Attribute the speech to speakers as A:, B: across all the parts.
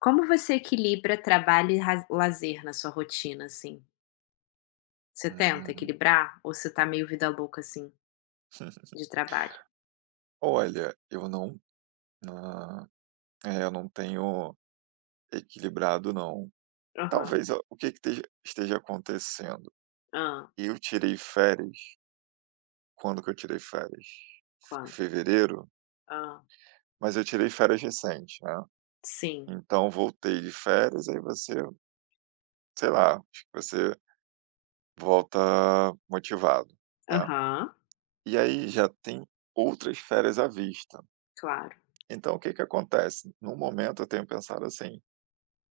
A: Como você equilibra trabalho e raz lazer na sua rotina, assim? Você tenta
B: Hum.
A: equilibrar ou você tá meio vida louca, assim, de trabalho?
B: Olha, eu não hã, eu não tenho equilibrado não.
A: Aham.
B: Talvez a o que que esteja acontecendo?
A: ah,
B: Eu tirei férias, quando que eu tirei férias? Fe
A: Quanto?
B: Fevereiro?
A: Ah.
B: Mas eu tirei férias recente, né,
A: Sim.
B: então voltei de férias, aí você, sei lá, acho que você volta motivado, né.
A: Aham.
B: E aí já tem outras férias à vista.
A: Claro.
B: Então o que que acontece? No momento eu tenho pensado assim: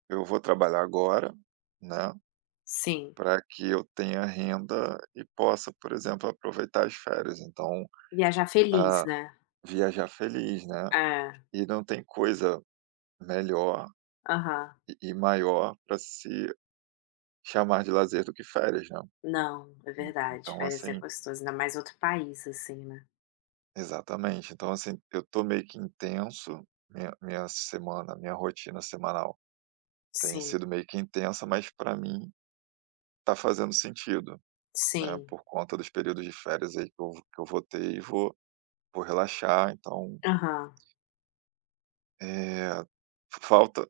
B: eu vou trabalhar agora, né,
A: Sim.
B: para que eu tenha renda e possa, por exemplo, aproveitar as férias, então,
A: Viajar feliz,
B: ah,
A: né.
B: viajar feliz, né.
A: É.
B: E não tem coisa melhor
A: Aham.
B: e maior para se chamar de lazer do que férias, né.
A: Não, é verdade.
B: Então
A: Férias é
B: assim,
A: gostoso, ainda mais outro país, assim, né.
B: exatamente, então assim, eu tô meio que intenso, minha semana, minha rotina semanal tem
A: Sim,
B: sido meio que intensa, mas para mim tá fazendo sentido, né,
A: sim.
B: por conta dos períodos de férias aí que eu vou ter e vou por relaxar, então,
A: Aham.
B: eh, falta,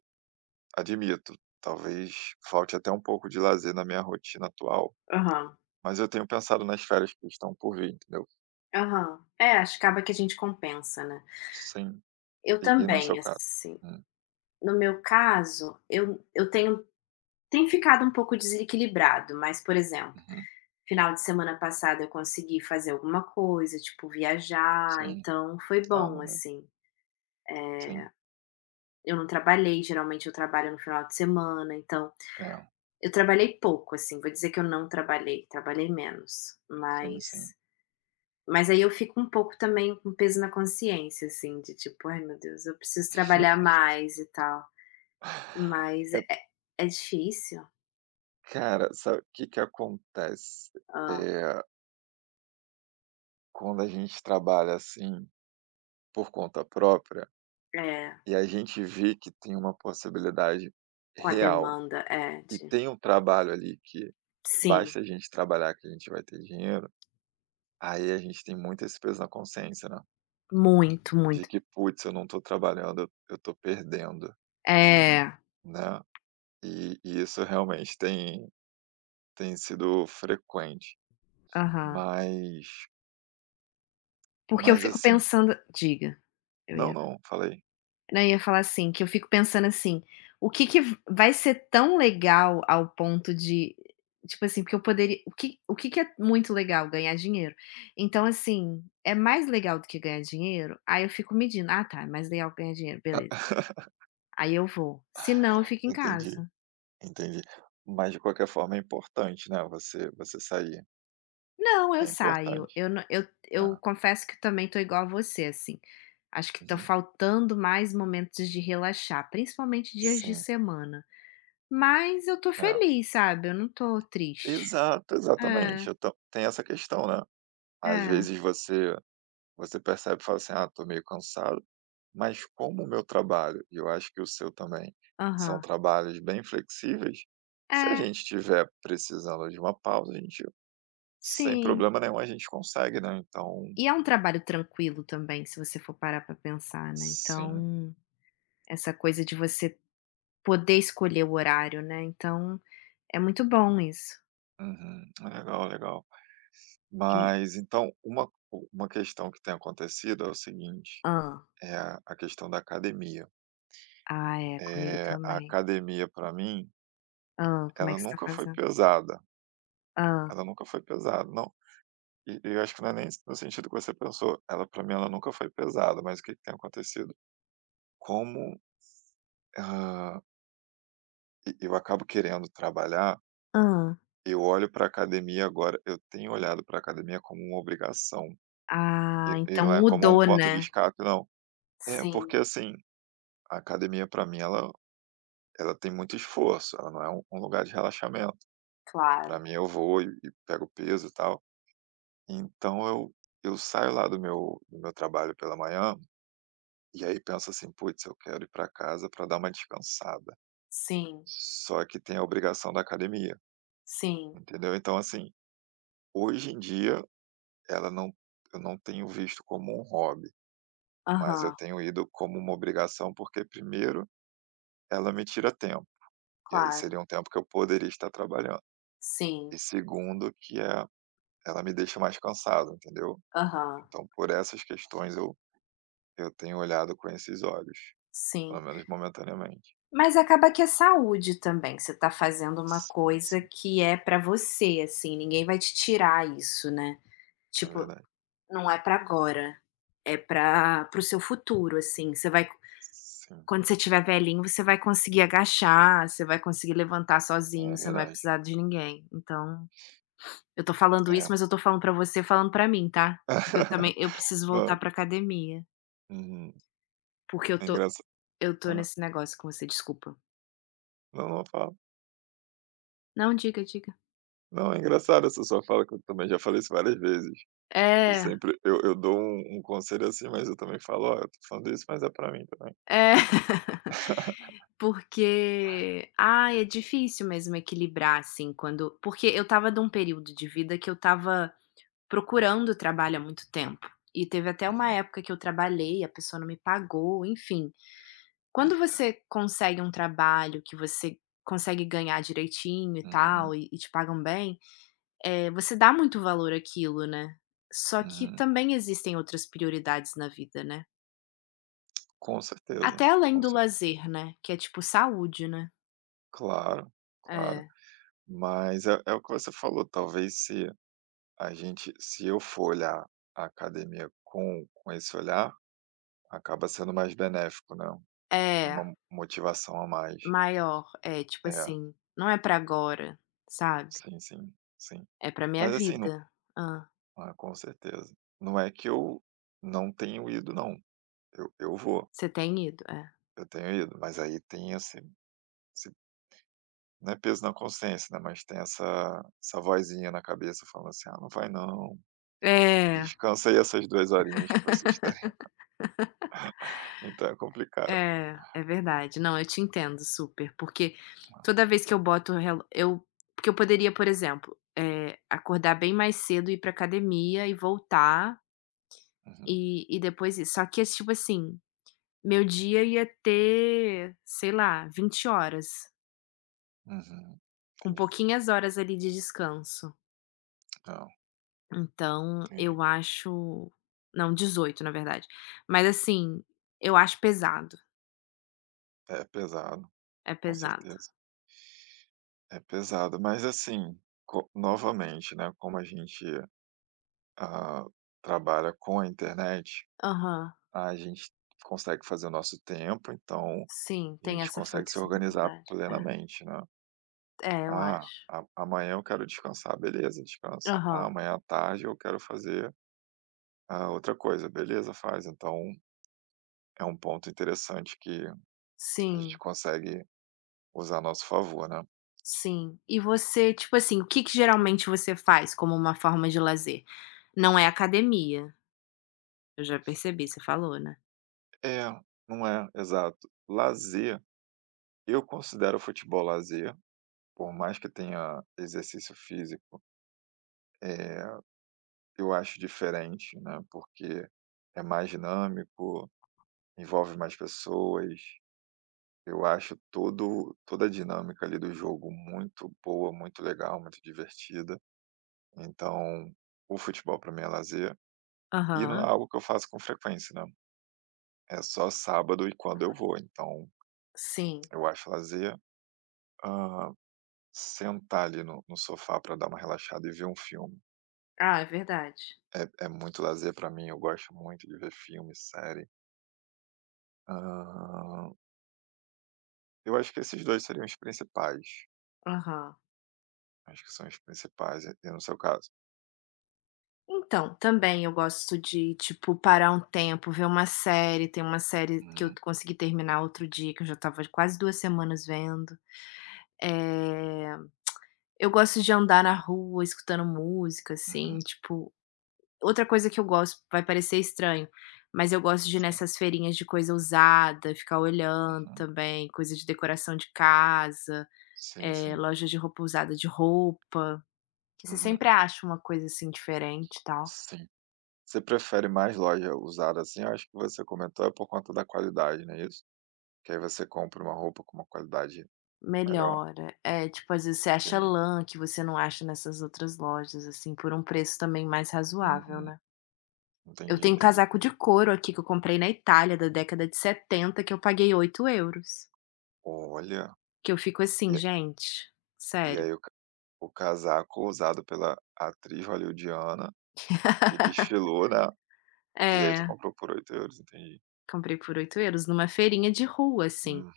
B: admito, talvez falte até um pouco de lazer na minha rotina atual,
A: Aham.
B: mas eu tenho pensado nas férias que estão por vir, entendeu.
A: Aham. É, acho que acaba que a gente compensa, né.
B: Sim,
A: Eu
B: e no
A: também,
B: seu caso?
A: assim.
B: Hum,
A: No meu caso, eu tenho tem ficado um pouco desequilibrado, mas, por exemplo,
B: uhum,
A: final de semana passado eu consegui fazer alguma coisa, tipo viajar,
B: sim.
A: então foi
B: Ah,
A: bom,
B: maneiro.
A: assim.
B: Sim,
A: Eu não trabalhei, geralmente eu trabalho no final de semana, então
B: é,
A: eu trabalhei pouco, assim, vou dizer que eu não trabalhei, trabalhei menos,
B: sim, sim.
A: mas aí eu fico um pouco também com peso na consciência, assim, de tipo: "Ai meu Deus, eu preciso trabalhar mais e tal", mas é
B: É,
A: é difícil.
B: cara, sabe o que que acontece?
A: Hã,
B: Eh, Quando a gente trabalha, assim, por conta própria,
A: é.
B: e a gente vê que tem uma possibilidade
A: Com a
B: real
A: demanda, é,
B: e
A: de
B: tem um trabalho ali que
A: sim,
B: basta a gente trabalhar que a gente vai ter dinheiro, aí a gente tem muito esse peso na consciência, né,
A: muito,
B: de
A: muito.
B: que: "Putz, eu não estou trabalhando, eu estou perdendo",
A: É,
B: né. E isso realmente tem tem sido frequente.
A: aham.
B: Mas
A: Porque eu
B: mas
A: fico
B: assim,
A: pensando diga. Eu
B: não,
A: ia
B: não, falei.
A: Não, eu ia falar assim, que eu fico pensando assim, o que que vai ser tão legal ao ponto de tipo assim, porque eu poderia o que que é muito legal? Ganhar dinheiro. Então assim, é mais legal do que ganhar dinheiro? Aí eu fico medindo: "Ah tá, é mais legal ganhar dinheiro, beleza". Aí eu vou, se não eu fico em
B: Entendi,
A: casa.
B: entendi. Mas de qualquer forma é importante, né, você sair.
A: Não, eu
B: É
A: saio.
B: importante.
A: Eu não eu
B: É.
A: eu confesso que também tô igual a você, assim. Acho que tá
B: Uhum.
A: faltando mais momentos de relaxar, principalmente dias de
B: Sim,
A: semana. Mas eu tô
B: é.
A: feliz, sabe, eu não tô triste.
B: Exato,
A: É,
B: exatamente. Então tem essa questão, né. Às
A: é.
B: vezes você percebe e fala assim: "Ah, tô meio cansado", mas como o meu trabalho, e eu acho que o seu também, são
A: Aham.
B: trabalhos bem flexíveis, se a
A: É,
B: gente estiver precisando de uma pausa, a gente sem
A: sim.
B: problema nenhum a gente consegue, né, então
A: E é um trabalho tranquilo também, se você for parar pra pensar, né,
B: sim.
A: então, essa coisa de você poder escolher o horário, né, então, é muito bom isso.
B: Uhum. Legal, legal.
A: E
B: Mas então uma questão que tem acontecido é o seguinte,
A: ah,
B: é a questão da academia.
A: Ah, é, comigo
B: É a
A: também.
B: academia para mim,
A: Hã, como é
B: ela
A: que você tá
B: nunca foi
A: fazendo?
B: pesada,
A: Hã,
B: ela nunca foi pesada. Não, e eu acho que não é nem no sentido que você pensou, ela pra mim, ela nunca foi pesada, mas o que que tem acontecido? Como, hã, eu acabo querendo trabalhar,
A: hã.
B: eu olho pra academia, agora eu tenho olhado pra academia como uma obrigação,
A: Ah,
B: e
A: então
B: não é como um
A: mudou,
B: ponto de
A: né.
B: escape não. É, porque
A: Sim,
B: assim, a academia pra mim, ela tem muito esforço, ela não é um lugar de relaxamento. Pra
A: claro.
B: mim eu vou e pego peso e tal, então eu saio lá do meu trabalho pela manhã. E aí pensa assim: "Putz, eu quero ir para casa para dar uma descansada".
A: Sim,
B: Só que tem a obrigação da academia,
A: sim.
B: entendeu? Então, assim, hoje em dia ela não eu não tenho visto como um hobby, mas eu
A: Aham,
B: tenho ido como uma obrigação, porque primeiro, ela me tira tempo, e aí
A: claro.
B: seria um tempo que eu poderia estar trabalhando.
A: Sim,
B: E segundo que, ela me deixa mais cansado, entendeu?
A: aham,
B: Então por essas questões eu tenho olhado com esses olhos, pelo
A: sim.
B: menos momentaneamente.
A: Mas acaba que é saúde também, você tá fazendo uma
B: Sim,
A: coisa
B: sim,
A: que é pra você, assim, ninguém vai te tirar isso, né.
B: é
A: Tipo,
B: verdade.
A: não é pra agora, é pra para o seu futuro, assim, você vai.
B: Sim.
A: Quando você tiver velhinho, você vai conseguir agachar, você vai conseguir levantar sozinho,
B: É
A: você não vai
B: verdade,
A: precisar de ninguém. Então, eu tô falando isso,
B: é.
A: mas eu tô falando pra você, falando pra mim, tá? Porque eu também eu preciso
B: Não,
A: voltar pra academia,
B: uhum,
A: porque eu
B: é
A: tô
B: engraça
A: eu tô
B: ah,
A: nesse negócio com você, desculpa.
B: não, não, fala.
A: Não, diga, diga.
B: Não, é engraçado essa sua fala, que eu também já falei isso várias vezes. Eu
A: É,
B: sempre, eu dou um conselho assim, mas eu também falo: "Olha, eu tô falando isso, mas é pra mim também".
A: é. Porque, ah, é difícil mesmo equilibrar, assim, quando porque eu tava de um período de vida que eu tava procurando trabalho há muito tempo. E teve até uma
B: Uhum.
A: época que eu trabalhei, a pessoa não me pagou, enfim. Quando
B: Eita.
A: você consegue um trabalho que você consegue ganhar direitinho e tal,
B: Uhum,
A: e te pagam bem, você dá muito valor àquilo, né? Só que
B: uhum.
A: também existem outras prioridades na vida, né?
B: Com certeza,
A: Até além
B: com
A: do
B: certeza.
A: lazer, né? Que é tipo saúde, né?
B: Claro, claro.
A: É.
B: Mas é o que você falou, talvez se eu for olhar a academia com esse olhar, acaba sendo mais benéfico, né. É
A: É,
B: uma motivação a mais.
A: maior. É tipo
B: É,
A: assim, não é pra agora, sabe?
B: sim, sim, sim.
A: É pra minha
B: Mas assim, não,
A: vida.
B: com certeza. Não é que eu não tenho ido não, eu vou,
A: Você tem ido, é.
B: eu tenho ido, mas aí tem esse, não é peso na consciência, né, mas tem essa vozinha na cabeça falando assim: "Ah, não vai não,
A: É,
B: descansa aí essas 2 horinhas que vocês têm". Então é complicado.
A: é, é verdade. Não, eu te entendo super, porque toda vez que eu boto o relo eu porque eu poderia, por exemplo, acordar bem mais cedo, ir pra academia e voltar,
B: Uhum,
A: e depois isso. Só que é tipo assim, meu dia ia ter, sei lá, 20 horas,
B: uhum,
A: com
B: entendi.
A: pouquinhas horas ali de descanso.
B: Não,
A: Então
B: entendi.
A: eu acho não, 18, na verdade. Mas assim, eu acho pesado,
B: É pesado,
A: é
B: com
A: pesado.
B: certeza. É pesado, mas assim, co novamente, né, como a gente ah, trabalha com a internet,
A: Aham.
B: a gente consegue fazer o nosso tempo, então
A: Sim,
B: a
A: tem
B: gente
A: essa
B: consegue se organizar
A: flexibilidade.
B: plenamente, né?
A: É, é, eu
B: Ah,
A: acho.
B: amanhã eu quero descansar, beleza, descansa. Ah,
A: Aham.
B: amanhã à tarde eu quero fazer outra coisa, beleza, faz. Então é um ponto interessante que a gente
A: Sim,
B: consegue usar a nosso favor, né?
A: sim. E você, tipo assim, o que que geralmente você faz como uma forma de lazer? Não é academia, eu já percebi, você falou, né?
B: É, não é, exato. Lazer, eu considero o futebol lazer, por mais que tenha exercício físico, é, eu acho diferente, né, porque é mais dinâmico, envolve mais pessoas. Eu acho todo toda a dinâmica ali do jogo muito boa, muito legal, muito divertida. Então, o futebol para mim é lazer e não é
A: Aham,
B: algo que eu faço com frequência, né? É só sábado e quando eu vou. Então,
A: sim.
B: eu acho lazer, ah, sentar ali no sofá para dar uma relaxada e ver um filme.
A: Ah, é verdade.
B: É, é muito lazer para mim, eu gosto muito de ver filme, série. Eu acho que esses 2 seriam os principais.
A: Aham.
B: Acho que são os principais, e no seu caso?
A: Então, também eu gosto de, tipo, parar um tempo, ver uma série. Tem uma série que eu
B: Uhum,
A: consegui terminar outro dia, que eu já tava quase 2 semanas vendo. Eh Eu gosto de andar na rua escutando música, assim,
B: uhum,
A: tipo outra coisa que eu gosto, vai parecer estranho, mas eu gosto de ir
B: sim,
A: nessas feirinhas de coisa usada, ficar olhando
B: uhum,
A: também, coisa de decoração de casa,
B: sim, sim,
A: loja de roupa usada de roupa, que você
B: uhum,
A: sempre acha uma coisa, assim, diferente e tal.
B: sim. Você prefere mais loja usada, assim? Eu acho que você comentou é por conta da qualidade, não é isso? Que aí você compra uma roupa com uma qualidade melhor?
A: Melhora. É, tipo, às vezes você acha
B: Entendi.
A: lã que você não acha nessas outras lojas, assim, por um preço também mais razoável,
B: Uhum,
A: né. Eu
B: entendi,
A: tenho um
B: entendi,
A: casaco de
B: entendi.
A: couro aqui que eu comprei na Itália da década de 70 que eu paguei 8 euros.
B: Olha,
A: Que eu fico assim:
B: e
A: "Gente,
B: e
A: sério".
B: aí o ca o casaco usado pela atriz hollywoodiana, que desfilou, né, e aí tu
A: É,
B: comprou por 8 euros, entendi.
A: comprei por 8 euros numa feirinha de rua, assim,
B: Uhum,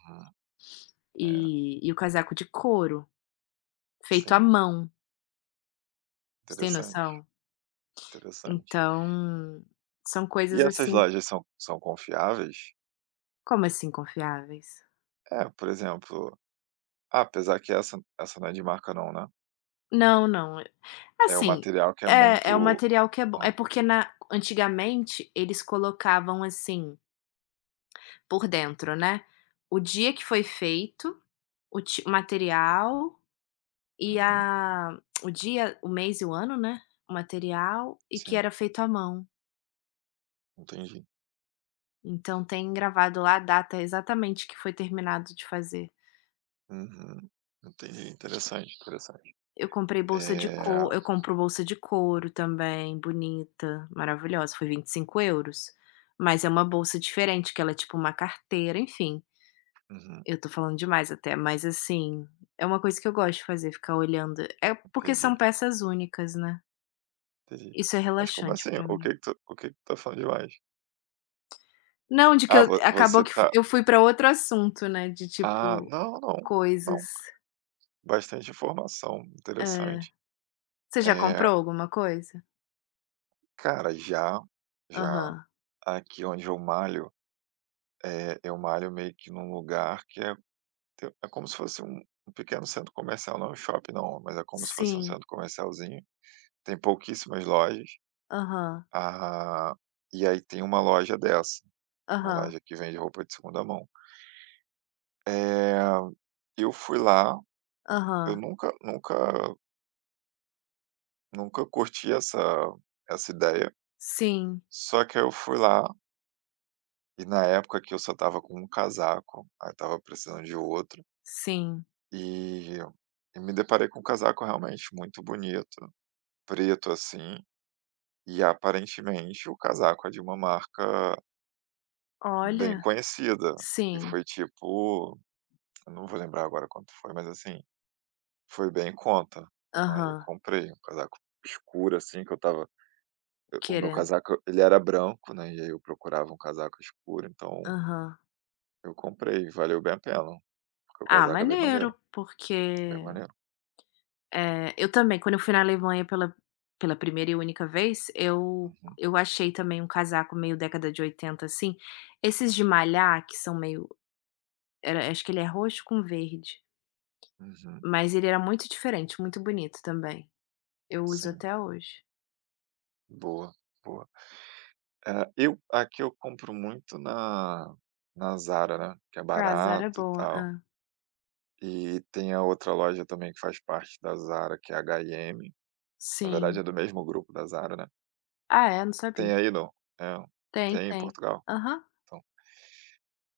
B: é,
A: e o casaco de couro, feito à
B: sim.
A: mão, você tem
B: Interessante,
A: noção?
B: interessante.
A: Então, são
B: E
A: coisas
B: essas
A: assim.
B: lojas são são confiáveis?
A: Como assim confiáveis?
B: É, por exemplo, apesar que essa não é de marca não, né.
A: Não, não,
B: É o
A: assim,
B: material que é
A: é
B: muito
A: é um material que é bom
B: hã,
A: é porque na antigamente eles colocavam assim. Por dentro, né. O dia que foi feito, o material e
B: uhum,
A: a o dia, o mês e o ano, né, o material e que
B: sim,
A: era feito à mão.
B: entendi.
A: Então tem gravado lá a data exatamente que foi terminado de fazer.
B: Uhum, entendi, interessante, interessante.
A: Eu comprei bolsa de
B: Eh,
A: couro, eu compro bolsa de couro também, bonita, maravilhosa, foi 25 euros, mas é uma bolsa diferente que ela é tipo uma carteira, enfim.
B: uhum,
A: Eu tô falando demais até, mas assim, é uma coisa que eu gosto de fazer, ficar olhando. É porque
B: entendi,
A: são peças únicas, né.
B: entendi.
A: Isso é
B: Mas como
A: relaxante
B: assim?
A: pra
B: O que
A: mim.
B: que tu o que que tu tá falando de loja?
A: Não, de que
B: Ah,
A: eu
B: vo
A: acabou
B: você
A: que
B: tá,
A: eu fui pra outro assunto, né, de tipo,
B: não, não, não,
A: coisas.
B: bastante informação,
A: É.
B: interessante.
A: Você já
B: Eh,
A: comprou alguma coisa?
B: cara, já, já.
A: Aham.
B: Aqui onde eu malho, eu malho meio que num lugar que é te é como se fosse um pequeno centro comercial, não é um shopping não, mas é como se fosse um
A: Sim.
B: centro comercialzinho, tem pouquíssimas lojas,
A: Aham.
B: ah, e aí tem uma loja dessa, uma
A: Aham.
B: loja que vende roupa de segunda mão. Eh, eu fui lá, eu
A: Aham.
B: nunca nunca curti essa ideia,
A: Sim.
B: só que aí eu fui lá e na época que eu só tava com um casaco, aí eu tava precisando de outro.
A: Sim.
B: E e me deparei com um casaco realmente muito bonito, preto, assim, e aparentemente o casaco é de uma marca bem
A: Olha.
B: conhecida. E
A: Sim.
B: foi tipo, eu não vou lembrar agora quanto foi, mas assim, foi bem em conta. Aí eu
A: Aham.
B: comprei um casaco escuro, assim, que eu tava. O meu
A: Querendo.
B: casaco, ele era branco, né? E aí eu procurava um casaco escuro, então
A: Aham.
B: eu comprei, e valeu bem a pena. Porque o
A: Ah,
B: casaco é bem
A: maneiro,
B: maneiro, é bem
A: porque
B: maneiro.
A: É, eu também, quando eu fui na Alemanha pela primeira e única vez, eu
B: Uhum,
A: eu achei também um casaco meio década de 80 assim, esses de malhar que são meio era acho que ele é roxo com verde,
B: uhum,
A: mas ele era muito diferente, muito bonito também. Eu uso
B: sim,
A: até hoje.
B: boa, boa. É, eu aqui eu compro muito na Zara, né, que é
A: Ah, a Zara
B: barato
A: é
B: e
A: boa.
B: tal.
A: Hã.
B: E tem a outra loja também que faz parte da Zara, que é a H&M. Na verdade é
A: Sim.
B: do mesmo grupo da Zara, né.
A: Ah é? Não
B: Tem
A: sabia.
B: aí não? É,
A: Tem,
B: tem em
A: tem.
B: Portugal?
A: Aham.
B: Então,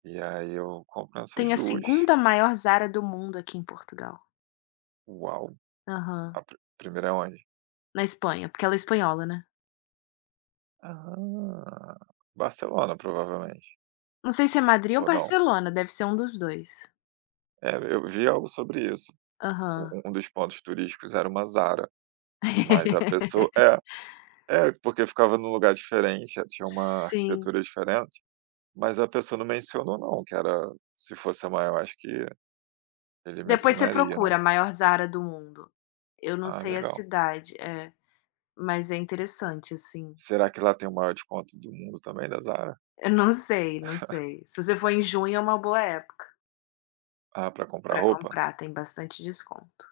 B: e aí eu compro nessas
A: Tem a
B: duas.
A: segunda maior Zara do mundo aqui em Portugal.
B: Uau!
A: Aham.
B: A primeira é onde?
A: Na Espanha, porque ela é espanhola, né.
B: Ah, Barcelona provavelmente,
A: Não sei se é Madrid ou
B: ou não?
A: Barcelona, deve ser um dos 2.
B: É, eu vi algo sobre isso.
A: Aham.
B: Um dos pontos turísticos era uma Zara, mas a pessoa é. É, porque ficava num lugar diferente, tinha uma
A: Sim.
B: arquitetura diferente, mas a pessoa não mencionou não que era, se fosse a maior, acho que ele
A: Depois você
B: mencionaria, né.
A: procura, a maior Zara do mundo. Eu não
B: Ah,
A: sei a
B: legal.
A: cidade, é, mas é interessante, assim.
B: Será que lá tem o maior desconto do mundo também, da Zara?
A: Eu não sei, não sei. Se você for em junho é uma boa época
B: Ah, para comprar
A: para
B: roupa?
A: comprar, tem bastante desconto.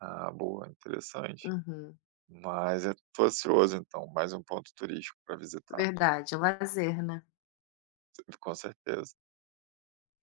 B: Ah, boa, interessante.
A: Uhum,
B: Mas eu tô ansioso então, mais um ponto turístico para visitar,
A: verdade, é um lazer, né.
B: com certeza.